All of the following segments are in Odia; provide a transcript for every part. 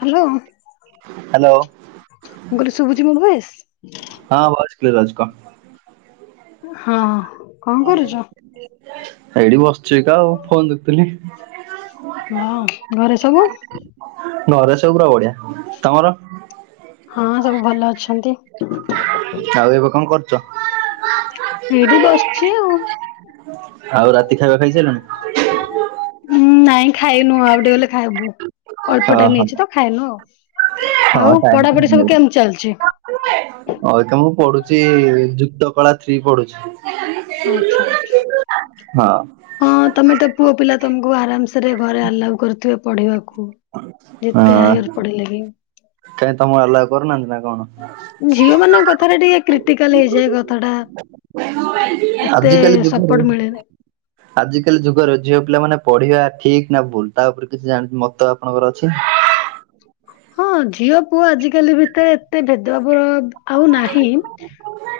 ହ୍ୟାଲୋ ମୁଁ ହ୍ୟାଲୋ କହିଲି ଶୁଭୁଜି ମୋ ଭଏସ୍? ହଁ ଭଏସ କ୍ଲିୟର ଆସୁଚି କହ? ହଁ କଣ କରୁଛ? ଏଇଠି ବସିଛି ତ ଆଉ ଫୋନ ଦେଖୁଥିଲି। ହଁ ଘରେ ସବୁ? ଘରେ ସବୁ ପୁରା ବଢିଆ। ତମର? ହଁ ସବୁ ଭଲ ଅଛନ୍ତି। ଆଉ ଏବେ କଣ କରୁଛ? ଏଇଠି ବସିଛି ଆଉ। ଆଉ ରାତି ଖାଇବା ଖାଇସାରିଲଣି? ଉଁ ନାଇଁ ଖାଇନୁ ଆଉ ଟିକେ ଗଲେ ଖାଇବୁ। ଅଳ୍ପ ଟାଇମ ଓହୋ ହେଇଛି ତ ଖାଇନୁ ଆଉ। ଆଉ ପଢାପଢି ସବୁ ହେଇଗଲାଣି। କେମିତି ଚାଲିଛି? ଆ ତ ମୁଁ ପଢୁଛି ଯୁକ୍ତ କଳା ଥ୍ରୀ ପଢୁଛି। ଆଛା ଆଛା। ହଁ ହଁ ତମେ ତ ପୁଅ ପିଲା ତମକୁ ଆରାମସରେ ଘରେ ଆଲାଉ କରୁଥିବେ ପଢିବାକୁ। ଯେତେ ହଁ ଆଇ ଘରେ ପଢିଲେବି। କାହିଁ ତମକୁ ଆଲାଉ କରୁନାହାନ୍ତି ନା କଣ? ଝିଅ ମାନଙ୍କ କଥାରେ ଟିକେ କ୍ରିଟିକାଲ ହେଇଯାଏ କଥା ଟା ଏତେ ଆଜିକାଲି ଯୁଗରେ ସପୋର୍ଟ ମିଳେନେ ଆଜିକାଲି ଯୁଗର ଝିଅ ପିଲା ମାନେ ପଢିବା ଠିକ୍ ନା ଭୁଲ୍ ତା ଉପରେ କିଛି ଜାଣି ମତ ବାବ୍ କଣଙ୍କର ଅଛି ହଁ ଝିଅ ପୁଅ ଆଜିକାଲି ଭିତରେ ଏତେ ଭେଦଭାବ ଆଉ ନାହିଁ।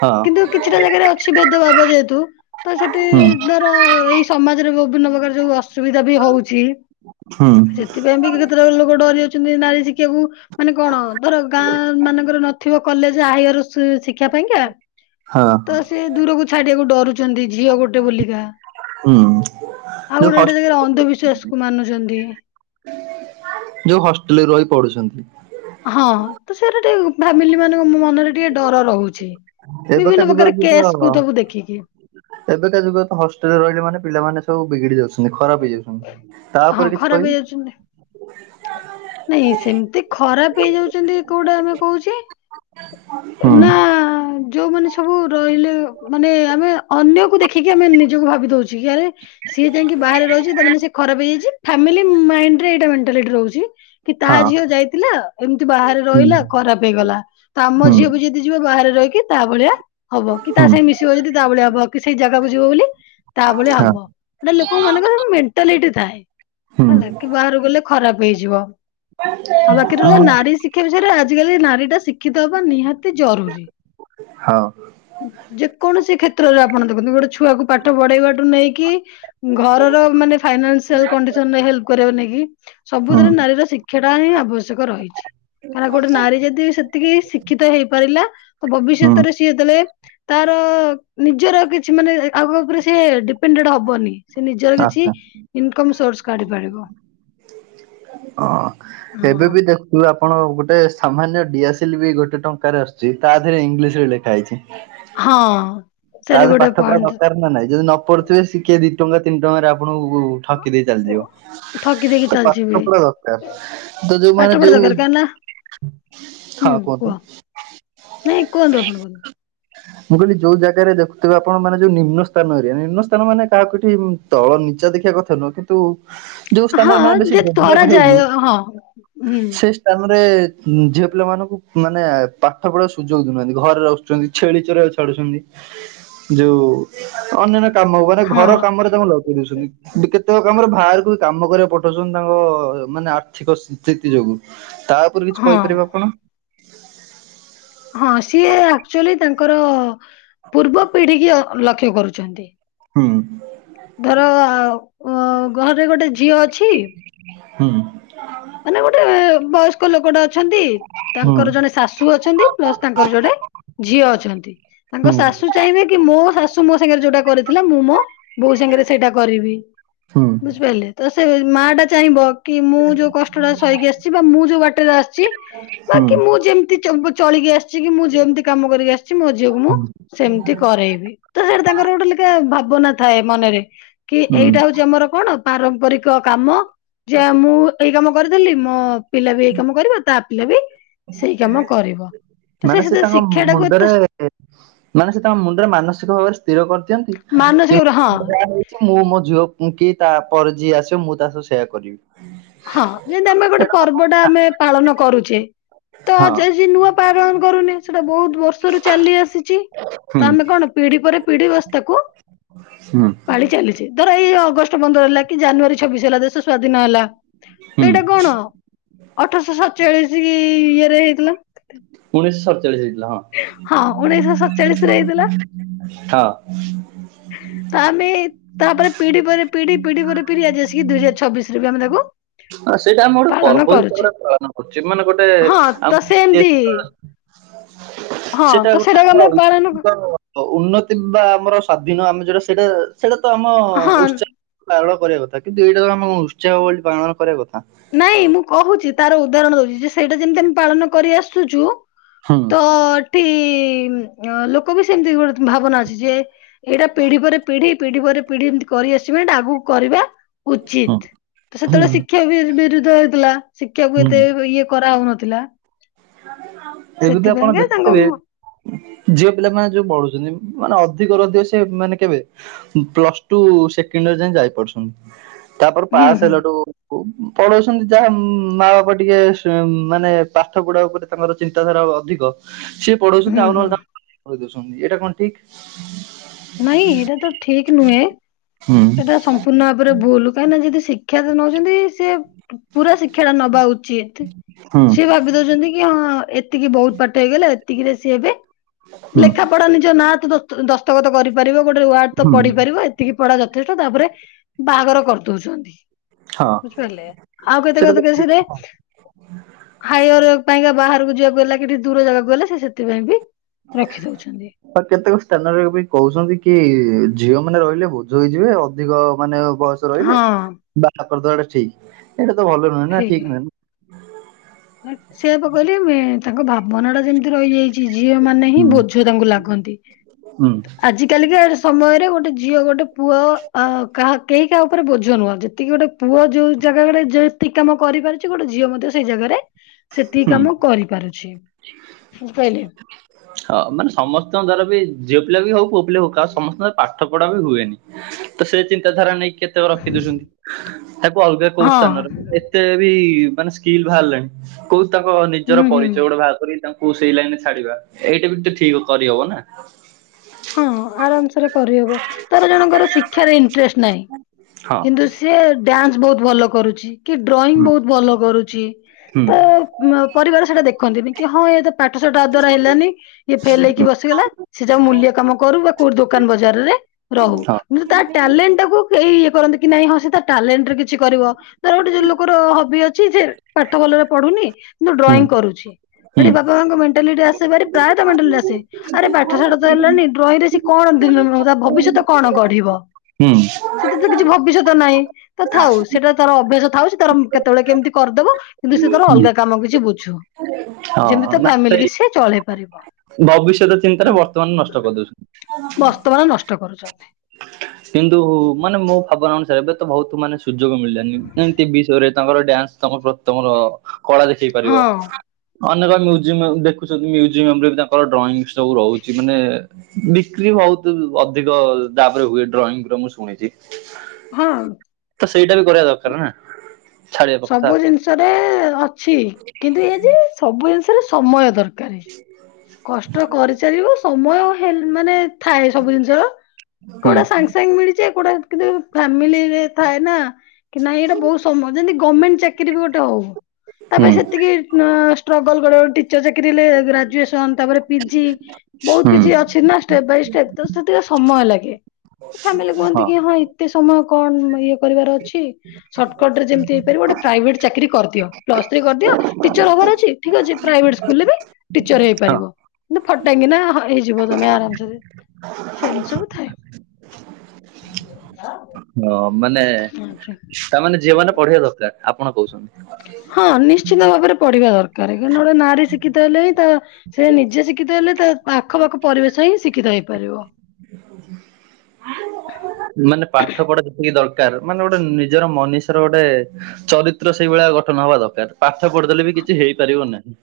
ହଁ କିନ୍ତୁ କିଛିଟା ଜାଗାରେ ଅଛି ବେଦ ଭାବ ଯେହେତୁ ତ ସେଠି ହୁଁ ଧ ଏଇ ସମାଜରେ ବିଭିନ୍ନ ପ୍ରକାର ଯୋଉ ଅସୁବିଧା ବି ହଉଛି ହୁଁ ସେଥିପାଇଁ ବି ଲୋକ ଡରି ଅ ଯାଉଛନ୍ତି ନାରୀ ଶିକ୍ଷାକୁ। ମାନେ କଣ ଧର ଗାଁ ମାନଙ୍କରେ ନଥିବ କଲେଜ୍ ହାଇଅର ଶିକ୍ଷା ପାଇଁକା ହଁ ଏତେ ଦୂରକୁ ଛାଡ଼ିବାକୁ ଡରୁଛନ୍ତି ଝିଅ ଗୋଟେ ବୋଲିକା ହୁଁ ଆଉ ଯୋଉ ଗୋଟେ ହସ୍ ଗୋଟେ ଜାଗାରେ ଅନ୍ଧବିଶ୍ଵାସ କୁ ମାନୁଛନ୍ତି। ଯୋଉ ହଷ୍ଟେଲରେ ରହି ପଢ଼ୁଛନ୍ତି। ହଁ ତ ସେରା ଟିକେ ଫାମିଲି ମାନଙ୍କ ମ ରେ ଟିକେ ଡର ରହୁଛି ଏବେକା ବିଭିନ୍ନ ପ୍ରକାର ଯୁଗରେ ଯୋଉ କେସ୍ ତ କୁ ସବୁ ଦେଖିକି ଏବେକା ଯୁଗ ତ ହଷ୍ଟେଲରେ ରହିଲେ ମାନେ ପିଲାମାନେ ସବୁ ବିଗିଡ଼ି ଯାଉଛନ୍ତି ଖରାପ ହେଇଯାଉଛନ୍ତି। ତା ହଁ ଉପରେ କିଛି ଖରାପ କହିବି ହେଇଯାଉଛନ୍ତି। ନାଇଁ ସେମିତି ଖରାପ ହେଇଯାଉଛନ୍ତି କୋଉଟା ଆମେ କହୁଛେ ହୁଁ ନା ଯୋଉମାନେ ସ୍ ସବୁ ରହିଲେ ମାନେ ଆମେ ଅନ୍ୟକୁ ଦେଖିକି ଆମେ ନିଜକୁ ଭାବି ଦଉଛେ କି ଆରେ ସିଏ ଯାଇକି ବାହାରେ ରହିଛି ତା ମାନେ ଖରାପ୍ ହେଇଯାଇଛି ଫାମିଲି ମାଇରେ ଏଇଟା ମେଣ୍ଟାଲିଟି ରହୁଛି। କି ତାହା ହଁ ଝିଅ ଯାଇଥିଲା ଏମିତି ବାହାରେ ହୁଁ ରହିଲା ଖରାପ୍ ହେଇଗଲା ତ ଆମ ହୁଁ ଝିଅ ଝିଅ ବି ଯଦି ଯିବ ବାହାରେ ରହିକି ତା ଭଳିଆ ହବ କି ତା ହୁଁ ସାଙ୍ଗେ ମିଶିବ ଯଦି ତା ଭଳିଆ ହବ। କି ସେଇ ଜାଗାକୁ ଯିବ ବୋଲି ତା ଭଳିଆ ହଁ ହବ ଗଟେ ଲୋକ ମାନଙ୍କର ମେଣ୍ଟାଲିଟି ଥାଏ। ହୁଁ ହେଲା କି ବାହାରାରୁ ଗଲେ ଖରାପ ହେଇଯିବ ଆଉ ବାକି ହଁ ରହିଲା ନାରୀ ରୀ ଶିକ୍ଷା ବିଷୟରେ ଆଜିକାଲି ନାରୀ ଟା ଶିକ୍ଷିତ ହବା ନିହାତି ଜରୁରୀ। ହଁ। ଯେକୌଣସି କ୍ଷେତ୍ରରେ ଆପଣ ଦେଖନ୍ତୁ ଗୋଟେ ଛୁଆକୁ ପାଠ ପଢେଇବାଠୁ ନେଇକି ଘରର ମାନେ ଫାଇନାସି କଣ୍ଡିସନରେ ହେଲ୍ପ କରି ନେଇ କି ହୁଁ ସବୁଥିରେ ନାରୀର ଶିକ୍ଷା ଟା ହିଁ ଆବଶ୍ୟକ ରହିଛି। କାରଁ ଗୋଟେ ନାରୀ ଯଦି ସେତିକି ଶିକ୍ଷିତ ହେଇପାରିଲା ତ ହୁଁ ଭବିଷ୍ୟତରେ ସିଏ ଯେତେବେଳେ ତାର ନିଜର କିଛି ମାନେ ଆଗ ଉପରେ ସେ ଡିପେ ପେଣ୍ଡେଡ୍ ହବନି ସେ ନିଜର କିଛି ଆଚ୍ଛା ଇନକମ ସୋର୍ସ କାଢି ପାରିବ। ହଁ ଏବେ ହଁ ବି ଦା ତୁ ଆପଣ ଗୋଟେ ସାମାନ୍ୟ ଡିଆସିଲ୍ ବି ଗୋଟେ ଟଙ୍କାରେ ଆସୁଛି ତା ଦେରେ ଇଂଲିଶ ରେ ଲେଖା ହେଇଛି। ହଁ ସେଠି ତାହେଲେ ବି ଗୋଟେ ପାଠ ପଢା ପଏଣ୍ଟ ଦରକାର ନା ନାଇଁ ଯଦି ନ ପଡିଥିବା କିଏ ଦି ଟଙ୍କା ତିନି ଟଙ୍କାରେ ଆପଣଙ୍କୁ ଠକି ଦେଇ ଚାଲିଯିବ ଓ- ଥକି ଦେଇକି ତ ଚାଲିଛି ବି ପାଠ ପଢା ଦରକାର ତ ପାଠ ଯୋଉମାନେ ପଢା ଯୋଉ ଦରକାର କାହିଁକି ନା ହୁଁ ହଁ କୁହ କୁହନ୍ତୁ। ନାଇଁ କୁହନ୍ତୁ ଆପଣ କୁହନ୍ତୁ। ମୁଁ କହିଲି ଯୋଉ ଜାଗାରେ ଦେଖୁଥିବି ଆପଣାନେ ଯଉ ନିମ୍ନ ସ୍ଥାନରେ ନିମ୍ନ ସ୍ଥାନ ମାନେ କାହାକୁ ଏଠି ତଳ ନିଚା ଦେଖିବା କଥା ନୁହଁ କିନ୍ତୁ ତ ଯୋଉ ସ୍ଥାନରେ ହଁ ମାନେ ବେଶୀ ଯେ ଡେଭ୍ଲପ ଧରାଯାଏ ହେଉନି ହଁ ହୁଁ ସେ ସ୍ଥାନରେ ଝିଅ ପିଲା ମାନଙ୍କୁ ମାନେ ପାଠ ପଢା ସୁଯୋଗ ଦଉନାହାନ୍ତି ଘରେ ରହୁ ଛେଳି ଚରେଇବାକୁ ଛାଡୁଛନ୍ତି ଯୋଉ ଅନ୍ୟାନ୍ୟ କାମ ମାନେ ହଁ ଘର କାମରେ ତାଙ୍କୁ ଲଗେଇ ଦଉଛନ୍ତି। କେତେକ କାମରେ ବାହାରକୁ ବି କାମ କରିବା ପଠଉଛନ୍ତି ତାଙ୍କ ମାନେ ଆର୍ଥିକ ସ୍ଥିତି ଯୋଗୁ। ତା ଉପରେ କିଛି ହଁ କହିପାରିବେ ଆପଣ। ହଁ ସିଏ ଆକ୍ଚୁଆଲି ତାଙ୍କର ପୂର୍ବ ପିଢୀ କି ଲକ୍ଷ୍ୟ କରୁଛନ୍ତି। ହୁଁ। ଧର ଅ ଘରେ ଗୋଟେ ଝିଅ ଅଛି ହୁଁ। ମାନେ ଗୋଟେ ବୟସ୍କ ଲୋକଟେ ଅଛନ୍ତି ହୁଁ ତାଙ୍କର ଜଣେ ଶାଶୁ ଅଛନ୍ତି। ପ୍ଲସ୍ ତାଙ୍କର ଯୋଡ଼େ ଝିଅ ଅଛନ୍ତି ହୁଁ ତାଙ୍କ ଶାଶୁ ଚାହିଁବେ କି ମୋ ଶାଶୁ ମୋ ସାଙ୍ଗରେ ଯୋଉଟା କରି ହେଲେ ମୁଁ ମୋ ବୋହୁ ସାଙ୍ଗେରେ ସେଇଟା କରିବି ହୁଁ ବୁଝିପାଇଲେ ତ ସେ ମାଟା ଚାହିଁବ। କି ମୁଁ ଯୋଉ କଷ୍ଟଟା ସହିକି ଆସିଚି ବା ମୁଁ ଯୋଉ ବାଟରେ ଆସିଚି ବା କି ମୁଁ ମୁଁ ହୁଁ ଯେମତି ଚବ ଚଳିକି ଆସିଚି କି ମୁଁ ଯେମତି କାମ କରିକି ଆସିଚି ମୋ ଝିଅକୁ ମୁଁ ସେମତି କରେଇବି ତ ସେଟା ତାଙ୍କର ଗୋଟେ ଅଲିକା ଭାବନା ଥାଏ ମନରେ। କି ହୁଁ ଏଇଟା ହଉଚି ଆମର କଣ ପାରମ୍ପରିକ କାମ ଯେ ମୁଁ ଏଇ କାମ କରିଦେଲି ମୋ ପିଲା ବି ଏଇ କାମ କରିବ ତା ପିଲା ବି ସେଇ କାମ କରିବ। ତ ମାନେ ସେ ସେଥିରେ ତାଙ୍କ ଶିକ୍ଷା ଟାକୁ ଏତେ ମୁଣ୍ଡରେ କେ ମାନେ ସେ ତାଙ୍କ ମୁଣ୍ଡରେ ମାନସିକ ଭାବରେ ସ୍ଥିର କରିଦିଅନ୍ତି ମାନସିକ କି ହଁ ମୁଁ ଯା ହଉ ମୁଁ ମୋ ଝିଅ କି ତାପରେ ଯିଏ ଆସିବ ମୁଁ ତା ସହ ସେୟା କରିବି। ହଁ ଯେନ୍ତି ଆମେ ଗୋଟେ ପର୍ବଟା ଆମେ ପାଳନ କରୁଚେ ତ ହଁ ଯେ ଜି ନୂଆ ପାରନ କରୁନି ସେଟା ବୋହୁତ ବର୍ ଷରୁ ଚାଲି ଆସିଚି ହୁଁ ତ ଆମେ କଣ ପିଢ଼ି ପରେ ପିଢ଼ି ବାସ୍ ତାକୁ ହୁଁ ପାଳି ଚାଲିଚେ ଧର ଏଇ ଅଗଷ୍ଟ ପନ୍ଦର ହେଲା କି ଜାନୁଆରୀ ଛବିଶ ହେଲା ଦେଶ ସ୍ଵାଧୀନ ହେଲା। ତ ହୁଁ ଏଇଟା କଣ ଅଠରଶ ସଡ଼ଚାଳିଶ କି ଇଏରେ ହେଇଥିଲା। ଉଣେଇଶହ ସଡ଼ଚାଳିଶି ହେଇଥିଲା ହଁ। ହଁ ଉଣେଇଶ ସଡ଼ଚାଳିଶରେ ହେଇଥିଲା। ହଁ। ହଁ [inaudible] ତ ଆମେ ତାପରେ ପିଢ଼ି ପରେ ପିଢ଼ି ପିଢ଼ି ପରେ ପିଢ଼ି ଆଜି ଆସିକି ଦୁଇ ହଜାର ଛିଶରେ ବି ଆମେ ତାକୁ ଅ ସେଇଟା ଆମେ ଗୋଟେ ପାଳନ ପର୍ବ କରୁଛେ ହିସାବରେ ପାଳନ କରୁଚେ ମାନେ ଗୋଟେ ହଁ ଆମ ତ ସେମିତି ଇତିହାସିକ ହଁ ତ ସେଟା ଗୋଟେ ସେଇଟାକୁ ଆମର ଆମେ ପାଳନ [inaudible] ଅ ଉନ୍ନତି ବା ଆମର ସ୍ଵାଧୀନ ଆମେ ଯୋଉଟା ସେଇଟା ସେଇଟା ତ ଆମ ହଁ ଉତ୍ସ ପାଳନ କରିବା କଥା କିନ୍ତୁ ଏଇଟା ତ ଆମକୁ ଉତ୍ସାବ ବୋଲି ପାଳନ କରିବା କଥା। ନାଇଁ ମୁଁ କହୁଚି ତାର ଉଦାହରଣ ଦଉଚି ଯେ ସେଇଟା ଯେମିତି ଆମେ ପାଳନ କରି ଆସୁଚୁ ହୁଁ ତ ଏଠି ଅଁ ଲୋକ ବି ସେମିତି ଗୋଟେ ଭାବନା ଅଛି ଯେ ଏଇଟା ପିଢ଼ି ପରେ ପିଢ଼ି ପିଢ଼ି ପରେ ପିଢ଼ି ଏମତି କରି ଆସିବେ‌। ଏଟା ଆଗୁକୁ କରିବା। ହୁଁ ଉଚିତ୍ ତ ହୁଁ ସେତୋଳେ ଶିକ୍ଷାକୁ ବି ବିରୁଦ୍ଧ ହୋଇଥିଲା ଶିକ୍ଷାକୁ ହୁଁ ଏତେ ଓ ଇଏ କରାହୋଉନଥିଲା। ଏମିତି ଆପଣ ତାଙ୍କ ଦେଖୁଥିବେ ମ- ଝିଅପିଲାମାନେ ଯୋଉ ପଢୁଚନ୍ତି ମାନେ ଅଧିକରୁ ଅଧିକ ସେ ମାନେ କେବେ ଉଁ ପ୍ଲସ୍ ଟୁ ସେକେଣ୍ଡ୍ ଯାଏଁ ଯାଇପାରୁଚନ୍ତି ତାପରେ ହୁଁ ପାସ୍ ହୁଁ ହେଲାଠୁ କୁ ପଢ଼ଉଛନ୍ତି ଯାହା ମା ବାପା ଟିକେ ସ୍ ମାନେ ପା ସେଗୁଡ଼ା ଉପରେ ତାଙ୍କର ଚିନ୍ତାଧାରା ଅଧିକ ସିଏ ପଢ଼ଉଚନ୍ତି ହୁଁ ଆଉ ହୁଁ ନହେଲେ ତା କହିଦଉଛନ୍ତି ଏଟା କଣ ଠିକ୍? ନାଇଁ ଏଟା ତ ଠିକ୍ ନୁହେଁ। ହୁଁ ସେଇଟା ସମ୍ପୂର୍ଣ୍ଣ ଭାବରେ ଭୁଲ କାହିଁ ନାଁ ଯେଦି ଶିକ୍ଷା ସେ ନଉଚନ୍ତି ସିଏ ପୁରା ଶିକ୍ଷାଟା ନବା ଉଚିତ୍ ହୁଁ ସିଏ ଭାବି ଦୋଉଚନ୍ତି ଇ ହଁ ଏତିକି ବହୁତ ପାଠ ହେଇଗଲା ଏତିକିରେ ସିଏ ଏବେ ହୁଁ ଲେଖା ପଢ଼ା ନିଜ ନାଁ ତ ଦସ୍ତ ଦସ୍ତଖତ କରିପାରିବ ଗୋଟେ ୱାର୍ଡ ତ ହୁଁ ପଢି଼ପାରିବ ଏତିକି ପଢ଼ା ଯ ତାପରେ ବାହାଘର କରିଦୋଉଚନ୍ତି ହଁ ବୁଝିପାଇଲେ? ଆଉ କେତେ ସେଟା ତ କେତେ କେସ୍ ରେ ଠିକ ହଁ ତେ ହାୟର୍ ପାଇଁକା ବାହାରୁକୁ ଯିବାକୁ ହେଲା କି ଟି ଦୂର ଜାଗାକୁ ହେଲା ସେ ସେଥିପାଇଁ ବି ଆ। ରଖି ଦଉଛନ୍ତି ଆଉ କେତେକ ସ୍ଥାନରେ ବି କହୁଛନ୍ତି କି ଝିଅମାନେ ରହିଲେ ବୋଝ ହେଇଯିବେ ଅଧିକ ମାନେ ବୟସ୍ ତ ରହିଲେ ହଁ ବାଟା କରଦବାଟା ଠିକ୍ ଏଇଟା ତ ଭଲ ନୁହେଁ ନାଁ ଠିକ୍ ନୁହେଁ। ମେପ୍ ସେଇଆ ପା କହିଲି ମେ ତାଙ୍କ ଭାବନାଟା ଯେମତି ରହିଯାଇ ଚି ଝିଅମାନେ ହିଁ ହୁଁ ବୋଝ ତାଙ୍କୁ ଲାଗନ୍ତି ହୁଁ ଆଜି କାଲିକା ସମୟରେ ଗୋଟେ ଝିଅ ଗୋଟେ ପୁଅ ଆ କାହା କେହି କାହା ଉପରେ ବୋଝ ନୁହଁ ଯେତିକି ଗୋଟେ। ପୁଅ ଯୋଉ ଜାଗା ଗୋଟେ ଯେତି କାମ କରିପାରୁଛି ଗୋଟେ ଝିଅ ମଧ୍ୟ ସେଇ ଜାଗାରେ। ସେତିକି ହୁଁ କାମ କରିପାରୁଛି ବୁଝିପାଇଲେ। ହଁ ମାନେ ସମସ୍ତଙ୍କ ଦ୍ୱାରା ବି ଝିଅ ପିଲା ବି ହଉ ପୁଅ ପିଲା ହଉ ଆଉ ସମସ୍ତଙ୍କର ପା ଠ ପଢା ବି ହୁଏନି ତ ସେ ଚିନ୍ତାଧାରା ନେଇକି କେ। ତକ ରଖି ଦଉଛନ୍ତି ତାକୁ ଅଲଗା କୋଉ ହଁ ସ୍ଥାନରୋନ ଏତେ ବି ମାନେ ସ୍କିଲ୍ ବାହାରିଲେଣି। କୋଉ ତାଙ୍କ ନିଜର ହୁଁ ହୁଁ ପରିଚୟ ଗୋଟେ ବାହାର କରିିକି ତାଙ୍କୁ। କୁ ସେଇ ଲାଇନ ରେ ଛାଡିବା ଏଇଟା ବି ତ ଠିକ କରିହବ ନା। ହଁ ଆରାମସରେ କରିହବ ତାର ଜଣଙ୍କର ଶିକ୍ଷାରେ ଇଣ୍ଟରେଷ୍ଟ ନାହିଁ ହଁ। କିନ୍ତୁ ସେ ସେ ଡ୍ୟାନ୍ସ ବହୁତ ଭଲ କରୁଛି କି ଡ୍ରଇଂ ହୁଁ ବହୁତ ଭଲ କରୁଛି ହୁଁ ତ ଉ ମ ପରିବାର ସେଇଟା ଦେଖନ୍ତିନି କି ହଁ ଏତ ପାଠଶାଠା ଆ ଦ୍ୱାରା ହେଲାନି। ଇଏ ଫେଲ ହେଇକି ହୁଁ ବସିଗଲା ସେ ଯଉ ମୂଲ୍ୟ କାମ କରୁ ବା କୋଉଠି ଦୋକାନ ବଜାରରେ। ରହୁ ହଁ କିନ୍ତୁ ତା ଟ୍ୟାଲେଣ୍ଟ ଟାକୁ କେହିଁ ଇଏ କରନ୍ତି କି ନାଇଁ ହଁ ସେ ତା ଟ୍ୟାଲେଣ୍ଟରେ କିଛି କରିବ। ହ। ର ହବି ଅଛି ଝେ ପାଠ ଭଲରେ ପଢୁନି କିନ୍ତ ହୁଁ ଡ୍ରଇଂ କରୁଛି ହେଟି ହୁଁ। ବ ବାଙ୍କ ମେଣ୍ଟାଲିଟି ଆସେ ଭାରି ପ୍ରାଏତ ମେଣ୍ଟାଲିଟି ଆସେ ଆରେ ପାଠ ଶାଠ ତ ହେଲାଣି। ଦେ ସି କଣ ଦି [unintelligible] ଭବିଷ୍ୟତ କଣ ଗଢିବ। ହୁଁ। ସେଥି ତ କିଛି ଭବିଷ୍ୟତ ନାହିଁ ତଥାଉ ସେଇଟା। ତାର ଅଭ୍ୟାସ ଥାଉ ସେ ତାର ଉ କେତେବେଳେ କେମିତି କରିଦବ କିନ୍ତୁ ସେ ତର ହୁଁ। ଅଲଗା କାମ କିଛି ବୁଝୁ। ହଁ ଯେମିତି ତା ନା ଫ୍ୟାମିଲି ସେଇ କି ସିଏ ଚଳେଇ ପାରିବ। ଭବିଷ୍ୟତ ଚିନ୍ତାରେ ବର୍ତ୍ତମାନ ନଷ୍ଟ କରିଦଉଛନ୍ତି। ବସ୍ତ ମାନ ନଷ୍ଟ କରୁଛନ୍ତି। କିନ୍ତୁ ମାନେ ମୋ ଭାବନା ଅନୁସାରେ ଏବେ ତ ବହୁତ ମାନେ ସୁଯୋଗ ମିଳିଲାନି ଏମିତି ବିଷୟରେ। ତାଙ୍କର ଡ୍ୟାନ୍ସ ତମ ପ୍ର ତମର କଳା ଦେଖେଇ ପାରିବ। ହଁ ଅନେକ ମ୍ୟୁଜିୟମ ଦେଖୁଛନ୍ତି ମ୍ୟୁଜିୟମ ରେ ବି ତାଙ୍କର ଡ୍ରଇଂ ସବୁ ରହୁଛି ମାନେ। ବିକ୍ରି ବହୁତ ଅଧିକ ଦାବରେ ହୁଏ ଡ୍ରଇଂର ମୁଁ ଶୁଣିଛି। ହଁ। ତ ସେଇଟା ବି କରିବା ଦରକାର ନା ଛାଡିବା କଥା ସବୁ ଜିନିଷରେ ଅଛି କିନ୍ତୁ ଏଇ ଯେ ସବୁ ଜିନିଷରେ ସମୟ ଦରକାର [unintelligible] କଷ୍ଟ କରି ଚାଲିବୁ ସମୟ ହେ ମାନେ ଥାଏ ସବୁ ଜିନିଷର ହୁଁ କୋଉଟା ସାଙ୍ଗେ ସାଙ୍ଗେ ମିଳିଛି କୋଉଟା କିମିତି ଫାମିଲିରେ ଥାଏ ନା କି ନାଇଁ ଏଇଟା ବହୁତ ସମ ଯେମିତି ଗମେଣ୍ଟ ଚା କିରି ବି ଗୋଟେ ହଉ ତା ହୁଁ ପରେ ସେତିକି ନାଁ ଷ୍ଟ୍ରଗଲ କରିବା ଗୋଟେ ଟିଚର ଚାକିରି ହେଲେ ଗ୍ରାଜୁଏସ କଣ ତାପରେ ପିଜି ବହୁତ ହୁଁ କିଛି ଅଛି ନା ଷ୍ଟେପବାଇ ଷ୍ଟେପେ ତ ସେତିକ ସମୟ ଲାଗେ ଫ୍ୟାମିଲି କୁହନ୍ତି କି ହଁ ଏତେ ସମୟ କଣ ଇଏ କରିବାର ଅଛି ସର୍ଟକଟରେ ଯେମିତି ହେଇପାରିବ ଗଟେ ପ୍ରାଇଭେଟ ଚାକିରି କରିଦିଅ ପ୍ସ ଥ୍ରୀ କରିଦିଅ। ଟିଚର ହବାର ଅଛି ଠିକ୍ ଅଛି ପ୍ରାଇଭେଟ୍ ସ୍କୁଲରେ ବି ଟିଚର ହେଇବି ହଁ ପାରିବ କିନ୍ତ ଫଟାଙ୍ଗି ନା ହ ହେଇଯିବ ତମେ ଆରାମସରେ ସେମିତି ସବୁ ଥାଏ। ହଁ ମାନେ ଆଚ୍ଛା। ତା ମାନେ ଝିଅ ମାନେ ପଢେଇବା ଦରକାର ଆପଣ କହୁଛନ୍ତି। ହଁ ନିଶ୍ଚିତ ଭାବରେ ପଢିବା ଦରକାର କାରଣ ଗୋଟେ ନାରୀ ଶିକ୍ଷିତ ହେଲେ ହିଁ ତା ସେ ନିଜେ ଶିକ୍ଷିତ ହେଲେ ତା ଆଖପାଖ ପରିବେଶ ହିଁ ଶିକ୍ଷିତ ହେଇପାରିବ। [unintelligible] ହେଁ ମାନେ ପାଠ ପଢା ଯେତିକି ଦରକାର ମାନେ ଗୋଟେ ନିଜର ମନିଷର ଗୋଟେ ଚରିତ୍ର ସେଇଭଳିଆ ଗଠନ ହବା ଦରକାର ପାଠ ପଢିଦେଲେ ବି କିଛି ହେଇପାରିବ ନାହିଁ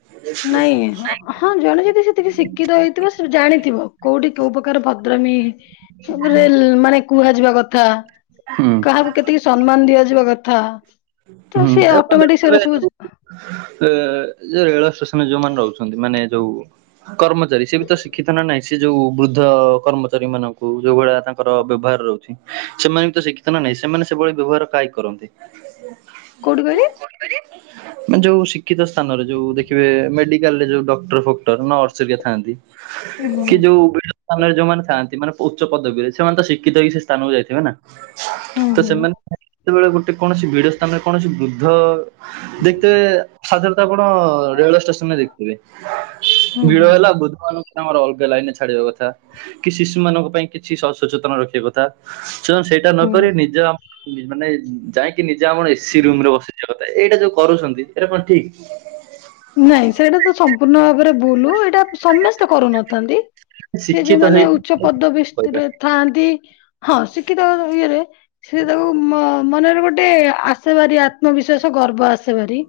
ନାଇଁଁ ହଁ ହଁ ଜଣେ ଯଦି ସେତିକି ଶିକ୍ଷିତ ହେଇ ଥିବ ସେ ଜାଣିଥିବ କୋଉଠି କୋଉ ପ୍ରକାର ଭଦ୍ରମୀରେ ମାନେ କୁହାଯିବା କଥା ହୁଁ। କାହାକୁ କେତିକି ସମ୍ମାନ ଦିଆଯିବା କଥା। ତ ସେ ଅଟୋମେଟିକ ସେଟା ସବୁ ଏ ରେଳ ଷ୍ଟେସନରେ ଯୋଉମାନେ ରହୁଛନ୍ତି ମାନେ ଯୋଉ କର୍ମଚାରୀ ସେ ବି ତ ଶିକ୍ଷିତ ନା ନାହିଁ, ସେ ଯୋଉ ବୃଦ୍ଧ କର୍ମଚାରୀ ମାନଙ୍କୁ ଯୋଉ ଭଳିଆ ତାଙ୍କର ବ୍ୟବହାର ରହୁ ଛି, ସେମାନେ ବି ତ ଶିକ୍ଷିତ ନା ନାହିଁ ସେମାନେ ସେଭଳି ବ୍ୟବହାର କାହିଁ କରନ୍ତି? କୋଉଠି କହିଲେ? କୋଉଠି? ମାନେ ଯୋଉ ଶିକ୍ଷିତ ସ୍ଥାନରେ, ଯୋଉ ଦେଖିବେ ମେଡିକାଲ ରେ ଯୋଉ ଡକ୍ଟର ଫକ୍ଟର ନର୍ସ ଥାନ୍ତି ହୁଁ କି ଯୋଉ ବେ ସ୍ଥାନରେ ଯୋଉମାନେ ଥାନ୍ତି, ମାନେ ଉଚ୍ଚ ପଦବୀରେ, ସେମାନେ ତ ଶିକ୍ଷିତ ହେଇକି ସେ ସ୍ଥାନକୁ ଯାଇଥିବେ ନା? ହୁଁ ତ ହୁଁ ସେମାନେ ଯେତେବେଳେ ଗୋଟେ କୌଣସି ଭିଡ ସ୍ଥାନରେ କୌଣସି ବୃଦ୍ଧ ଦେଖିବେ ସାଧାରଣତଃ ଆପଣ ରେଳୱ ଷ୍ଟେସନରେ ଦେଖିବେ। ହୁଁ ଭିଡ଼ ହୁଁ। ହେଲା ବୁଦ୍ଧ ମାନଙ୍କୁ ଆମର ଅଲଗା ଲାଇନ୍ ରେ ଛାଡିବା କଥା, କି ଶିଶୁ ମାନଙ୍କ ପାଇଁ କିଛି ସଚେତନ ରଖିବା କଥା ସେମାନେ ସେଇଟା ହୁଁ ନକରି ନିଜେ ଆମ ମାନେ ଯାଇକି ନିଜେ ଆମର ଏସି ରୁମ୍ ରେ ବସିଯିବା କଥା ଏଇଟା ଯୋଉ କରୁଛନ୍ତି ଏଇଟା କଣ ଠିକ୍? ନାଇଁ ସେଇଟା ତ ସମ୍ପୂର୍ଣ୍ଣ ଭାବରେ ଭୁଲ୍ ଏଇଟା ସମସ୍ତେ କରୁନଥାନ୍ତି ସେ ଶିକ୍ଷିତ ଯୋଉମାନେ ଉଚ୍ଚ ହେଇକି ପଦବୀ କହିବା ସ୍ଥିରେ ଥାନ୍ତି, ହଁ ଶିକ୍ଷିତ ଇଏରେ ସେ ତାକୁ ମ ମନରେ ଗୋଟେ ଆସେବାରି ଆତ୍ମବିଶ୍ଵାସ ଗର୍ବ ଆସେବାରି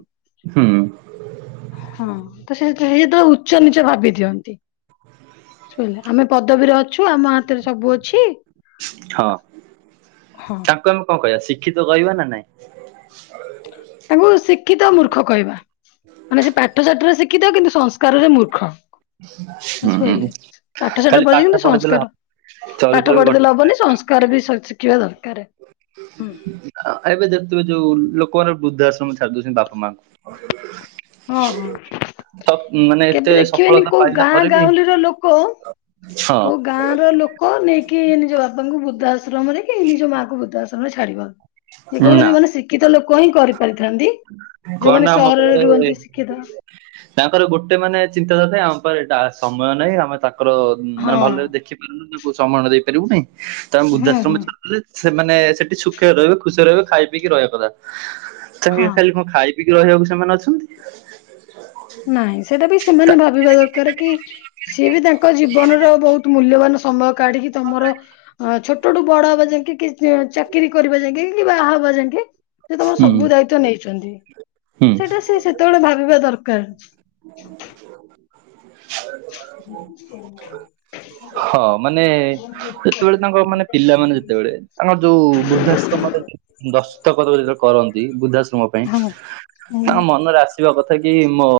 ହୁଁ। ହଁ ତ ସେତ ହେଇ ଉଚ ନିଚ ଭାବି ଦିଅନ୍ତିୁି, ସଇଲା ଆମେ ପଦବୀରେ ଅଛୁ ଆମ ହାତରେ ସବୁ ଅଛି ହଁ। ହଁ ତାଙ୍କୁ ଆମେ କଣ କହିବା ଶିକ୍ଷିତ କରିବାହ ନା ନାଇଁ? ତାଙ୍କୁ ଶିକ୍ଷିତ ମୂର୍ଖ କହିବା। ମାନେ ସେ ପାଠ ସାଠରେ ଶିଖିତ କିନ୍ତୁ ସଂସ୍କାରରେ ମୂର୍ଖ। ହୁଁ ବୁଝିପାଇଲେ ପାଠ ସାାଠ ଖାଲି ପଢି କିନ୍ତୁ ପାଠ ପଢିଦେଲେ ସଂସ୍କାର ହବ ପାଠ ଚରିତ୍ର ବି ପଢିଦେଲେ ହବନି ସଂସ୍କାର କାର ବି ସବୁ ଶି କିିବା ଦରକାରେ। [inaudible] ଏବେ ଦେଖୁଥିବେ ଯୋଉ ଲୋକମାନେ ବୃଦ୍ଧାଶ୍ରମ ଛାଡି ଦଉଛନ୍ତି ବାପା ମା ହଁ ହଁ। ତ ମନେ କେବେ ଦେଖିବେନି କୋଉ ଗାଁ ଗାାଉଁଲିର ଲୋକ ହଁ କୋଉ ଗାଁ ର ଲୋ କ ନେଇକି ନିଜ ବାପାଙ୍କୁ ବୃଦ୍ଧା ଆଶ୍ରମରେ କି ନିଜ ମାଆଙ୍କୁ ବୃଦ୍ଧା ଆଶ୍ରମରେ ଛାଡିବା। ସେ କେବଳ ନା ଯୋଉମାନେ ଶିକ୍ଷିତ ଲୋକ ହିଁ କରିପାରିଥାନ୍ତି। କଣ ଯୋଉମାନେ ନା ଆମ ସହରରେ ପାଖରେ ରୁହନ୍ତି ଶିକ୍ଷିତ ତାଙ୍କର ଗୋଟେ ମାନେ ଚିନ୍ତାଧାତାରା ଆମ ପା ଏଇଟା ସମୟ ନାହିଁ ଆମେ ତାଙ୍କର ହଁ ମାନେ ଭଲରେ ଦେଖିପାରିବୁନୁ ତାକୁ ସମୟ ଦେଇପାରିବୁନି ତ ହୁଁ ହୁଁ ବୃଦ୍ଧାଶ୍ରମ ଛ ସେମାନେେ ସେଠି ସୁଖରେ ରହିବେ ଖୁସିରେ ରହିବେ ଖାଇ ପିକି ରହିବା କଥା। ହଁ ତାହେଲେ କଣ ଖାଲି ଖାଇ କି ରହିବାକୁ ସେମାନେ ଅଛନ୍ତି। ନାଇଁ ସେଇଟା ବି ସେମାନେ ତା- ଭାବିବା ଦରକାର କି ସିଏ ବି ତାଙ୍କ ଜୀବନର ବୋହୁତ୍ ମୂଲ୍ୟବାନ ସମୟ କାଢିକି ତମର ହଁ ଛୋଟ ଡୁ ବଡ ହବା ଯାକେ କିଛ ଚାକିରି କରିବା ଯାକେ କି ବାହା ହବା ଯାକେ ସେ ତମର ହୁଁ ସବୁ ଦାୟିତ୍ଵ ନେଇଛନ୍ତି। ହୁଁ ସେଇଟା ସେ ସେତେବେଳେ ଭାବିବା ଦରକାର। [unintelligible] ହଁ ମାନେ ଯେତେବେଳେ ତାଙ୍କ ମାନେ ପିଲାମାନେ ଯେତେବେଳେ ତାଙ୍କ ଯୋଉ ବୃଦ୍ଧାଶ୍ରମରେ ଦସ୍ତକତ ଯେତେବେଳେ କରନ୍ତି, ବୃଦ୍ଧାଶ୍ରମ ପାଇଁ ହଁ ତା ହୁଁ। ମନରେ ଆସ ଇବା କଥା କି ମୋ